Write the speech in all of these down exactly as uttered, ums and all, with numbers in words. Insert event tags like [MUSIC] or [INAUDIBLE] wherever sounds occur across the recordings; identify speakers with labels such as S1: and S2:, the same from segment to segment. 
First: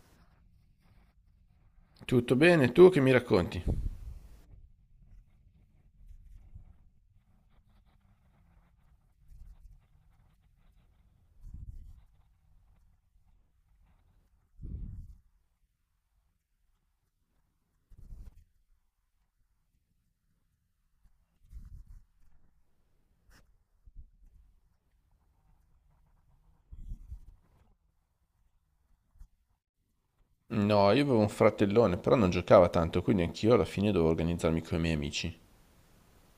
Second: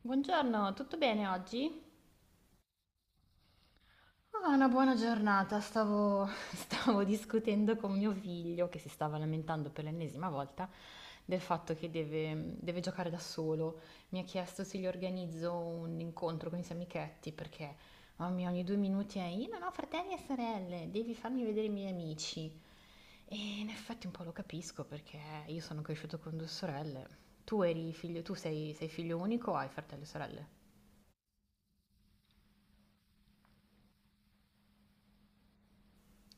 S1: Buongiorno, tutto bene oggi?
S2: Tutto bene, tu che mi racconti?
S1: Ah, una buona giornata. Stavo, [LAUGHS] stavo discutendo con mio figlio che si stava lamentando per l'ennesima volta del fatto che deve, deve giocare da solo. Mi ha chiesto se gli organizzo un incontro con i suoi amichetti perché, mamma mia, ogni due minuti è io non ho fratelli e sorelle, devi farmi vedere i miei amici. E in effetti un po' lo capisco perché io sono cresciuto con due sorelle. Tu eri figlio, tu sei, sei figlio unico o hai fratelli e sorelle?
S2: No, io avevo un fratellone, però non giocava tanto, quindi anch'io alla fine dovevo organizzarmi con i miei amici.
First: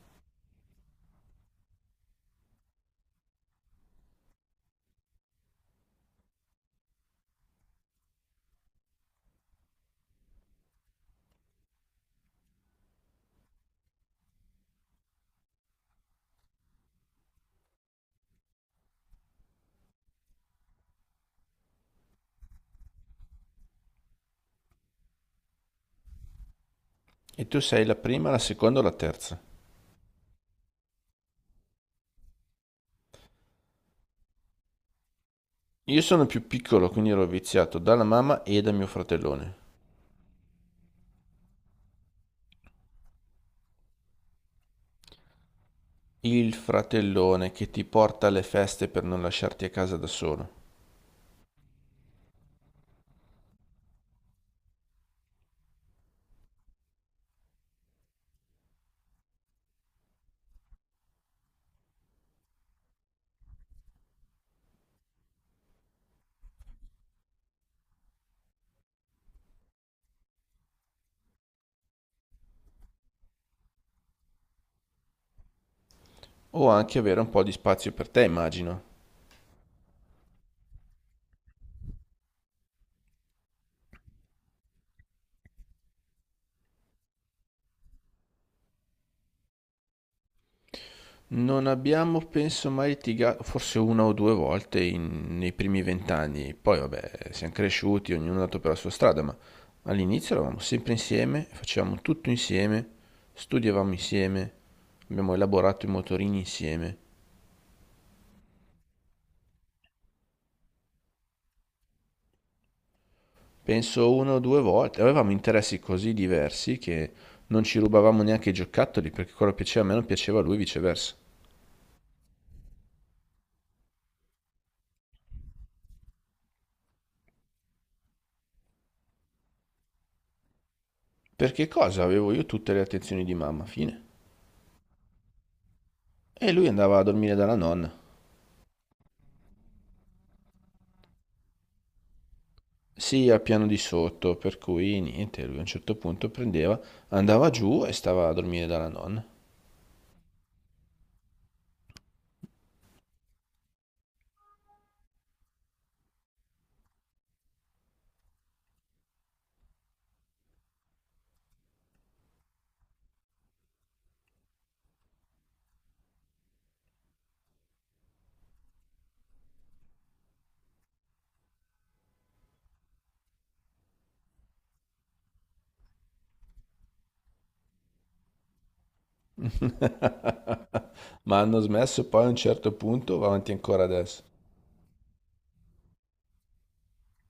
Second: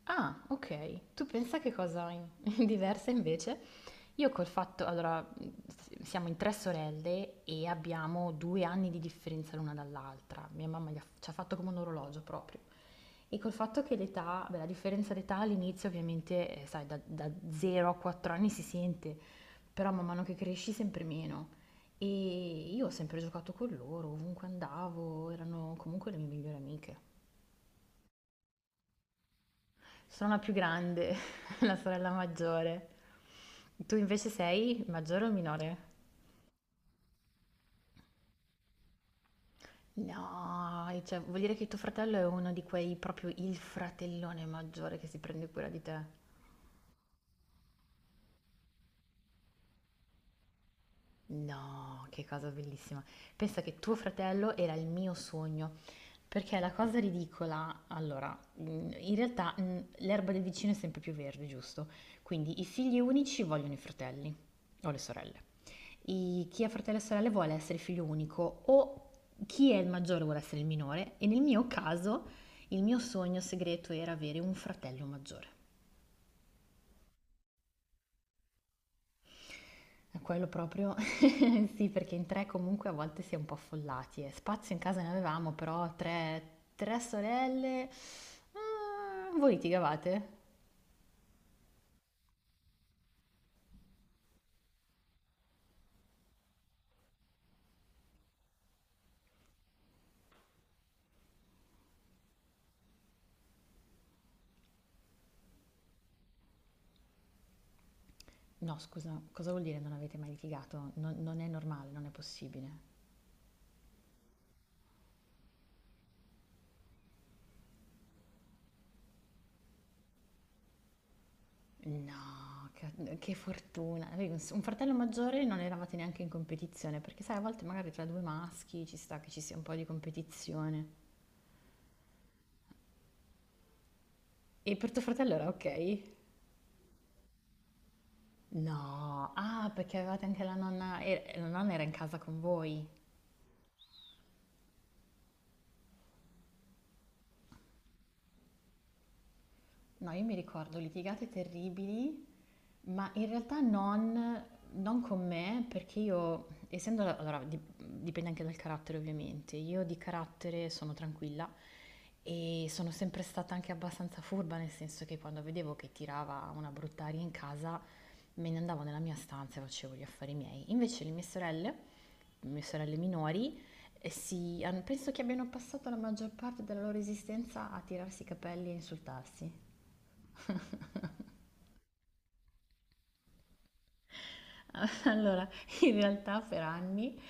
S1: Ah, ok. Tu pensa che cosa in- [LAUGHS] diversa invece? Io col fatto, allora, s- siamo in tre sorelle e abbiamo due anni di differenza l'una dall'altra. Mia mamma gli ha- ci ha fatto come un orologio proprio. E col fatto che l'età, beh, la differenza d'età all'inizio ovviamente, eh, sai, da, da zero a quattro anni si sente, però man mano che cresci sempre meno. E io ho sempre giocato con loro, ovunque andavo, erano comunque le mie migliori amiche.
S2: E tu sei la prima, la seconda o la terza?
S1: Sono la più grande, [LAUGHS] la sorella maggiore. Tu invece sei maggiore o minore?
S2: Io sono più piccolo, quindi ero viziato dalla mamma e da mio fratellone.
S1: No, cioè, vuol dire che tuo fratello è uno di quei proprio il fratellone maggiore che si prende cura di te.
S2: Il fratellone che ti porta alle feste per non lasciarti a casa da solo.
S1: No, che cosa bellissima. Pensa che tuo fratello era il mio sogno, perché la cosa ridicola, allora, mh, in realtà mh, l'erba del vicino è sempre più verde, giusto? Quindi i figli unici vogliono i fratelli o le sorelle. I- chi ha fratelli e sorelle vuole essere figlio unico o chi è il maggiore vuole essere il minore e nel mio caso il mio sogno segreto era avere un fratello maggiore.
S2: O anche avere un po' di spazio per te, immagino.
S1: E quello proprio [LAUGHS] sì, perché in tre comunque a volte si è un po' affollati. eh. Spazio in casa ne avevamo, però tre, tre sorelle. Mm, voi litigavate?
S2: Non abbiamo, penso, mai litigato, forse una o due volte in- nei primi vent'anni. Poi, vabbè, siamo cresciuti, ognuno è andato per la sua strada, ma all'inizio eravamo sempre insieme, facevamo tutto insieme, studiavamo insieme, abbiamo elaborato i motorini insieme.
S1: No, scusa, cosa vuol dire non avete mai litigato? Non, non è normale, non è possibile.
S2: Penso una o due volte. Avevamo interessi così diversi che non ci rubavamo neanche i giocattoli, perché quello che piaceva a me non piaceva a lui, viceversa.
S1: No, che, che fortuna. Avevi Un un fratello maggiore, non eravate neanche in competizione, perché sai, a volte magari tra due maschi ci sta che ci sia un po' di competizione.
S2: Perché cosa? Avevo io tutte le attenzioni di mamma, fine.
S1: E per tuo fratello era ok?
S2: E lui andava a dormire dalla nonna.
S1: No, ah, perché avevate anche la nonna, e la nonna era in casa con voi.
S2: Sì, al piano di sotto, per cui niente, lui a un certo punto prendeva, andava giù e stava a dormire dalla nonna.
S1: No, io mi ricordo litigate terribili. Ma in realtà non, non con me, perché io, essendo, allora, di- dipende anche dal carattere ovviamente, io di carattere sono tranquilla e sono sempre stata anche abbastanza furba, nel senso che quando vedevo che tirava una brutta aria in casa, me ne andavo nella mia stanza e facevo gli affari miei. Invece le mie sorelle, le mie sorelle minori, eh, si, han- penso che abbiano passato la maggior parte della loro esistenza a tirarsi i capelli e insultarsi.
S2: Ma hanno smesso poi a un certo punto, va avanti ancora adesso.
S1: [LAUGHS] Allora, in realtà per anni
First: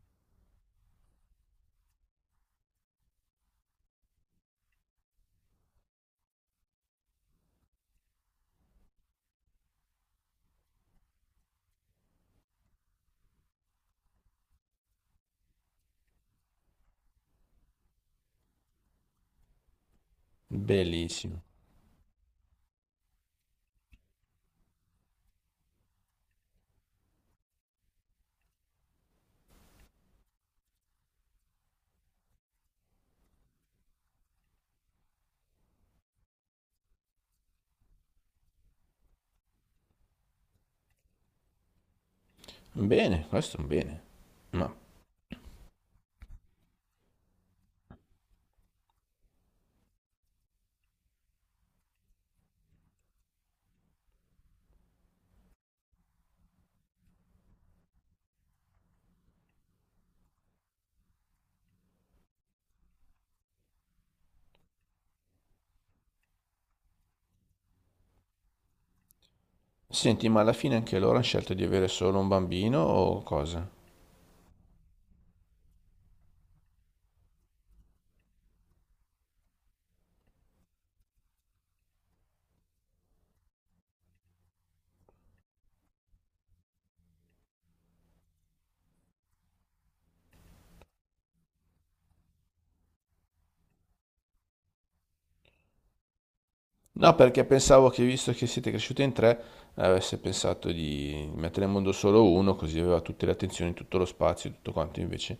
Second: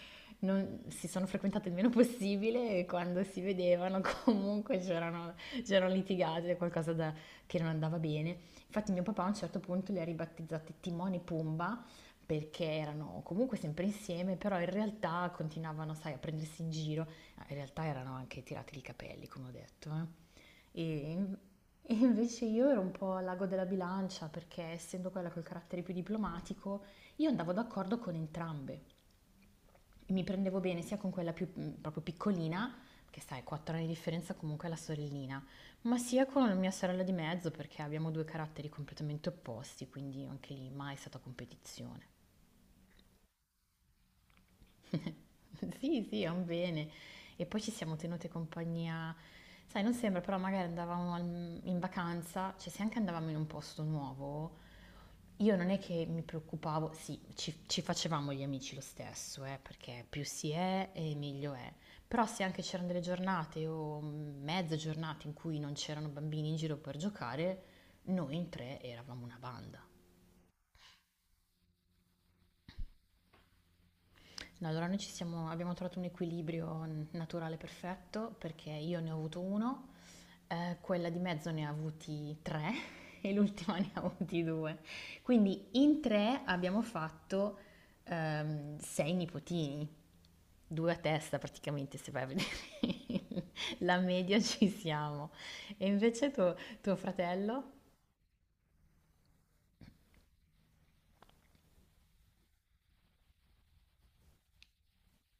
S1: non si sono frequentate il meno possibile e quando si vedevano [LAUGHS] comunque c'erano, c'erano litigate, qualcosa da- che non andava bene. Infatti mio papà a un certo punto li ha ribattezzati Timone e Pumba perché erano comunque sempre insieme, però in realtà continuavano, sai, a prendersi in giro. Ah, in realtà erano anche tirati i capelli, come ho detto, eh. E, in-
S2: Bellissimo.
S1: [LAUGHS] e invece io ero un po' al lago della bilancia perché essendo quella col carattere più diplomatico, io andavo d'accordo con entrambe. Mi prendevo bene sia con quella più mm, proprio piccolina, che sai, quattro anni di differenza comunque è la sorellina, ma sia con la mia sorella di mezzo perché abbiamo due caratteri completamente opposti, quindi anche lì mai è stata competizione.
S2: Bene, questo è un bene. Ma
S1: [LAUGHS] Sì, sì, è un bene. E poi ci siamo tenute compagnia, sai, non sembra, però magari andavamo al- in vacanza, cioè se anche andavamo in un posto nuovo, io non è che mi preoccupavo, sì, ci, ci facevamo gli amici lo stesso, eh, perché più si è e meglio è. Però se anche c'erano delle giornate o mezze giornate in cui non c'erano bambini in giro per giocare, noi in tre eravamo una banda.
S2: senti, ma alla fine anche loro hanno scelto di avere solo un bambino o cosa?
S1: No, allora noi ci siamo, abbiamo trovato un equilibrio n- naturale perfetto perché io ne ho avuto uno, eh, quella di mezzo ne ha avuti tre [LAUGHS] e l'ultima ne ha avuti due. Quindi in tre abbiamo fatto ehm, sei nipotini, due a testa praticamente se vai a vedere [LAUGHS] la media ci siamo. E invece tuo, tuo
S2: No, perché
S1: fratello?
S2: pensavo che visto che siete cresciute in tre, avesse pensato di mettere in mondo solo uno, così aveva tutte le attenzioni, tutto lo spazio, tutto quanto, invece.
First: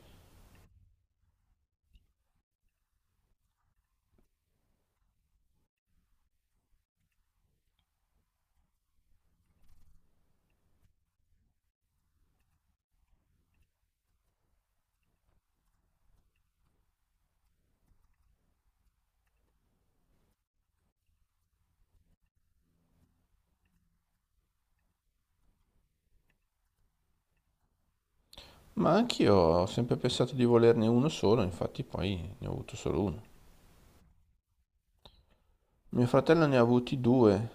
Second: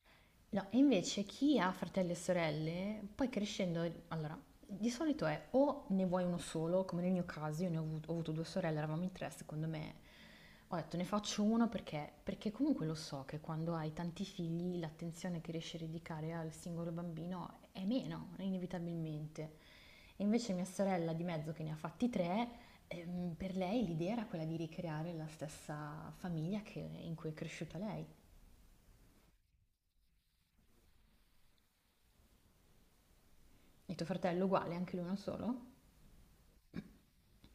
S1: No, e invece chi ha fratelli e sorelle, poi crescendo, allora, di solito è o ne vuoi uno solo, come nel mio caso, io ne ho avuto, ho avuto due sorelle, eravamo in tre, secondo me, ho detto ne faccio uno perché, perché, comunque lo so che quando hai tanti figli l'attenzione che riesci a dedicare al singolo bambino è meno, inevitabilmente. E invece mia sorella di mezzo che ne ha fatti tre, ehm, per lei l'idea era quella di ricreare la stessa famiglia che- in cui è cresciuta lei.
S2: Ma anch'io ho sempre pensato di volerne uno solo, infatti poi ne ho avuto solo uno.
S1: E tuo fratello uguale, anche lui uno solo?
S2: Mio fratello ne ha avuti due,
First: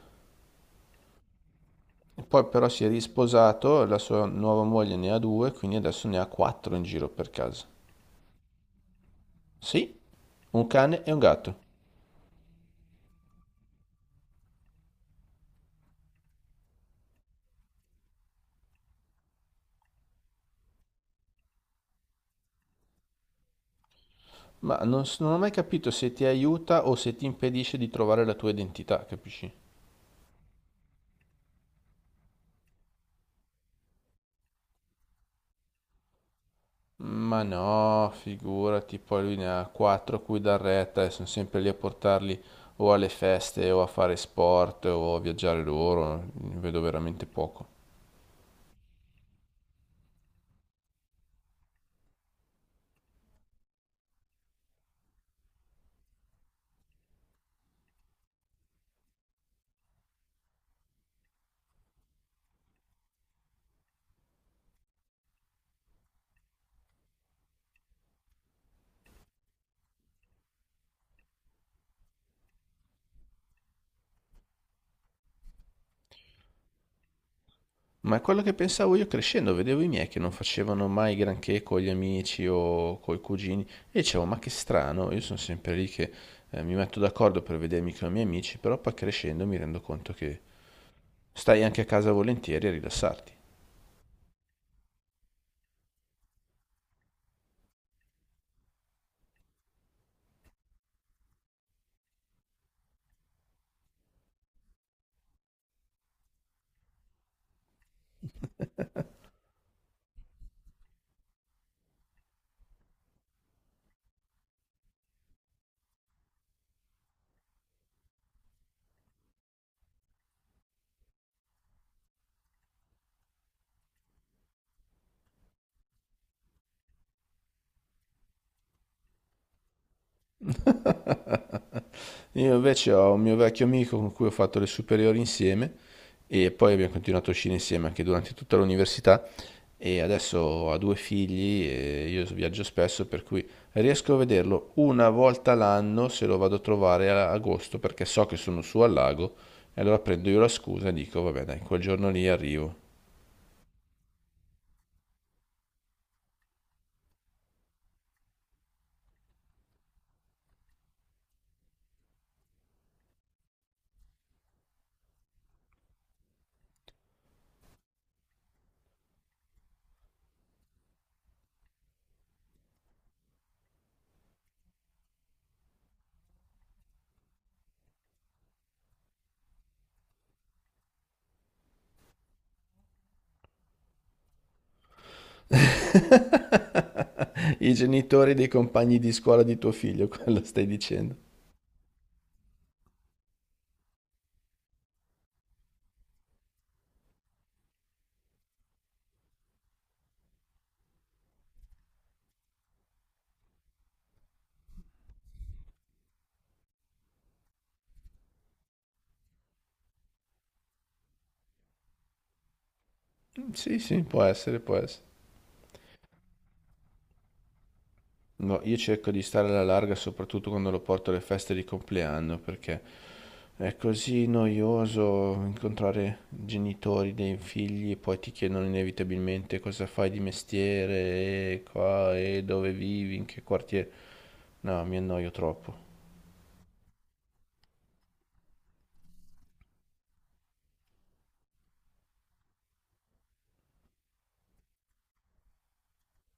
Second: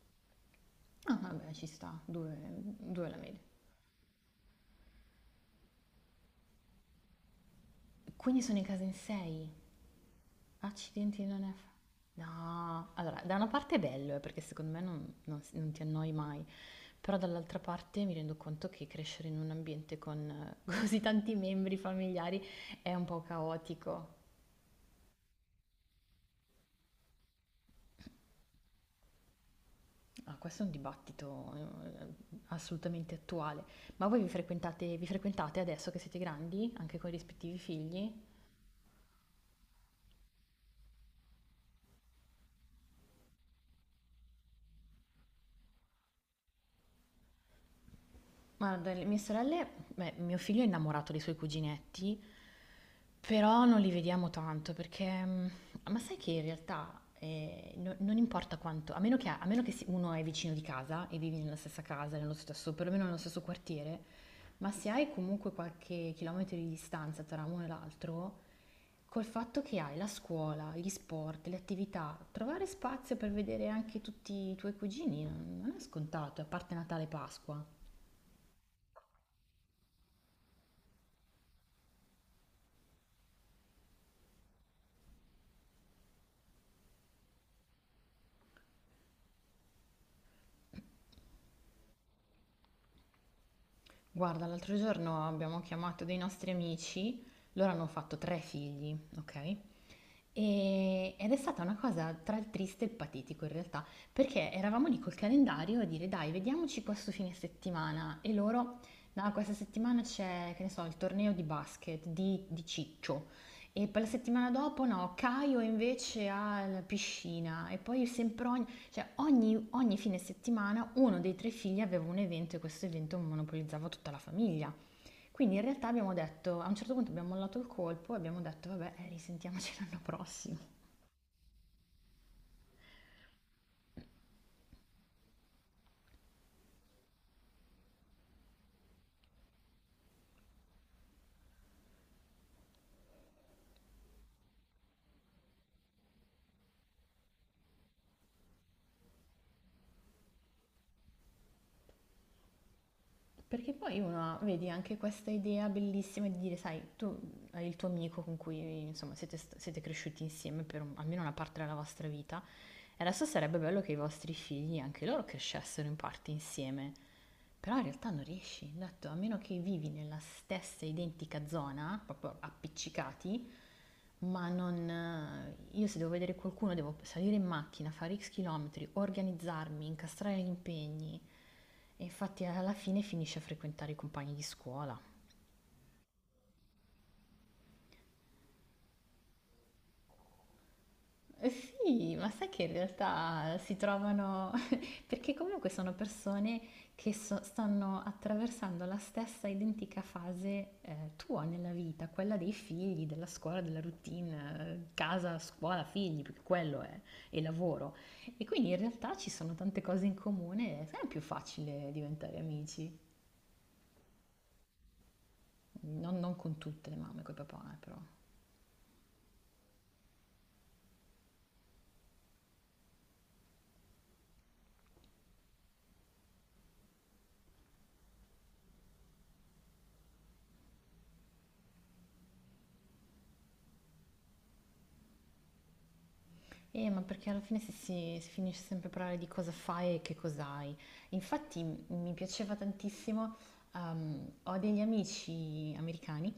S1: Ah, vabbè, ci sta,
S2: e
S1: due,
S2: poi però si è
S1: due la media.
S2: risposato, la sua nuova moglie ne ha due, quindi adesso ne ha quattro in giro per casa.
S1: Quindi sono in casa in sei.
S2: Sì, un cane e un
S1: Accidenti, non è...
S2: gatto.
S1: fa- No, allora, da una parte è bello, eh, perché secondo me non, non si- non ti annoi mai, però dall'altra parte mi rendo conto che crescere in un ambiente con [LAUGHS] eh, così tanti membri familiari è un po' caotico.
S2: Ma non, s- non ho mai capito se ti aiuta o se ti impedisce di trovare la tua identità, capisci?
S1: Ah, questo è un dibattito eh, assolutamente attuale. Ma voi vi frequentate, vi frequentate adesso che siete grandi, anche con i
S2: Ma
S1: rispettivi
S2: no,
S1: figli?
S2: figurati, poi lui ne ha quattro a cui dar retta e sono sempre lì a portarli o alle feste o a fare sport o a viaggiare loro, ne vedo veramente poco.
S1: Ma dalle mie sorelle, beh, mio figlio è innamorato dei suoi cuginetti. Però non li vediamo tanto perché, mh, ma sai che in realtà eh, no- non importa quanto, a meno che, a meno che si- uno è vicino di casa e vivi nella stessa casa, nello stesso, perlomeno nello stesso quartiere, ma se hai comunque qualche chilometro di distanza tra uno e l'altro, col fatto che hai la scuola, gli sport, le attività, trovare spazio per vedere anche tutti i tuoi cugini non non è scontato, a parte Natale e Pasqua.
S2: Ma è quello che pensavo io crescendo, vedevo i miei che non facevano mai granché con gli amici o con i cugini e dicevo, ma che strano, io sono sempre lì che eh, mi metto d'accordo per vedermi con i miei amici, però poi crescendo mi rendo conto che stai anche a casa volentieri a rilassarti.
S1: Guarda, l'altro giorno abbiamo chiamato dei nostri amici, loro hanno fatto tre figli, ok? E- ed è stata una cosa tra il triste e il patetico in realtà, perché eravamo lì col calendario a dire dai, vediamoci questo fine settimana e loro, no, questa settimana c'è, che ne so, il torneo di basket di, di Ciccio e poi la settimana dopo no, Caio invece ha la piscina e poi sempre ogni, cioè ogni, ogni fine settimana uno dei tre figli aveva un evento e questo evento monopolizzava tutta la famiglia. Quindi in realtà abbiamo detto, a un certo punto abbiamo mollato il colpo e abbiamo detto, vabbè, eh, risentiamoci [LAUGHS] l'anno prossimo.
S2: Io invece ho un mio vecchio amico con cui ho fatto le superiori insieme e poi abbiamo continuato a uscire insieme anche durante tutta l'università e adesso ha due figli e io viaggio spesso per cui riesco a vederlo una volta l'anno se lo vado a trovare a agosto perché so che sono su al lago e allora prendo io la scusa e dico vabbè dai, quel giorno lì arrivo.
S1: Perché poi uno, vedi, anche questa idea bellissima di dire, sai, tu hai il tuo amico con cui, insomma, siete, st- siete cresciuti insieme per un- almeno una parte della vostra vita, e adesso sarebbe bello che i vostri figli, anche loro, crescessero in parte insieme. Però in realtà non riesci, ho detto, a meno che vivi nella stessa identica zona, proprio appiccicati, ma non... eh, io se devo vedere qualcuno devo salire in macchina, fare ics chilometri, organizzarmi, incastrare gli impegni. E infatti alla fine finisce a frequentare i compagni di scuola.
S2: [LAUGHS] I genitori dei compagni di scuola di tuo figlio, [LAUGHS] quello stai dicendo?
S1: Eh sì, ma sai che in realtà si trovano, [LAUGHS] perché comunque sono persone che so- stanno attraversando la stessa identica fase eh, tua nella vita, quella dei figli, della scuola, della routine, eh, casa, scuola, figli, perché quello è, e lavoro. E quindi in realtà ci sono tante cose in comune, è sempre più facile diventare amici,
S2: Sì, sì, può essere, può essere.
S1: non, non con tutte le mamme, con i papà, eh, però.
S2: No, io cerco di stare alla larga soprattutto quando lo porto alle feste di compleanno perché è così noioso incontrare genitori dei figli e poi ti chiedono inevitabilmente cosa fai di mestiere e qua e dove vivi, in che quartiere. No, mi annoio troppo.
S1: Eh, ma perché alla fine si, si- si finisce sempre a parlare di cosa fai e che cos'hai. Infatti m- mi piaceva tantissimo, ehm, ho degli amici americani.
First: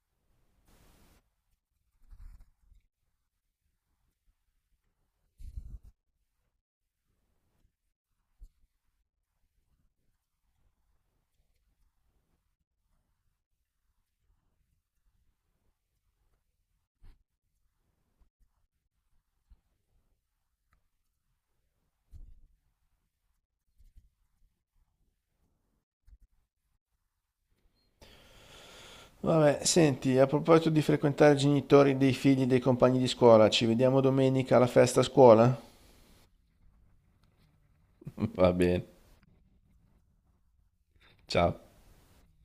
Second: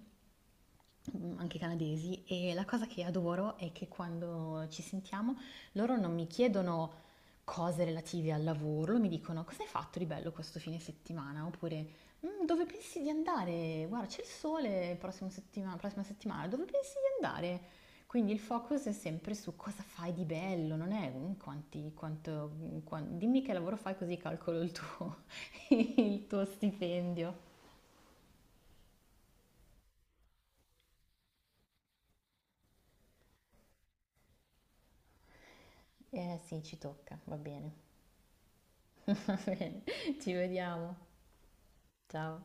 S1: Mhmm, Anche canadesi, e la cosa che adoro è che quando ci sentiamo loro non mi chiedono cose relative al lavoro, mi dicono: "Cosa hai fatto di bello questo fine settimana?" Oppure: "Mhmm, dove pensi di andare? Guarda c'è il sole il prossimo settima prossima settimana, dove pensi di andare?" Quindi il focus è sempre su cosa fai di bello, non è un quanti quanto mhmm, quan dimmi che lavoro fai così calcolo il tuo [LAUGHS] il tuo stipendio.
S2: Vabbè, senti, a proposito di frequentare i genitori dei figli dei compagni di scuola, ci vediamo domenica alla festa a scuola?
S1: Eh sì, ci tocca, va bene.
S2: [LAUGHS] Va bene,
S1: [LAUGHS] Va bene, ci vediamo.
S2: ciao.
S1: Ciao.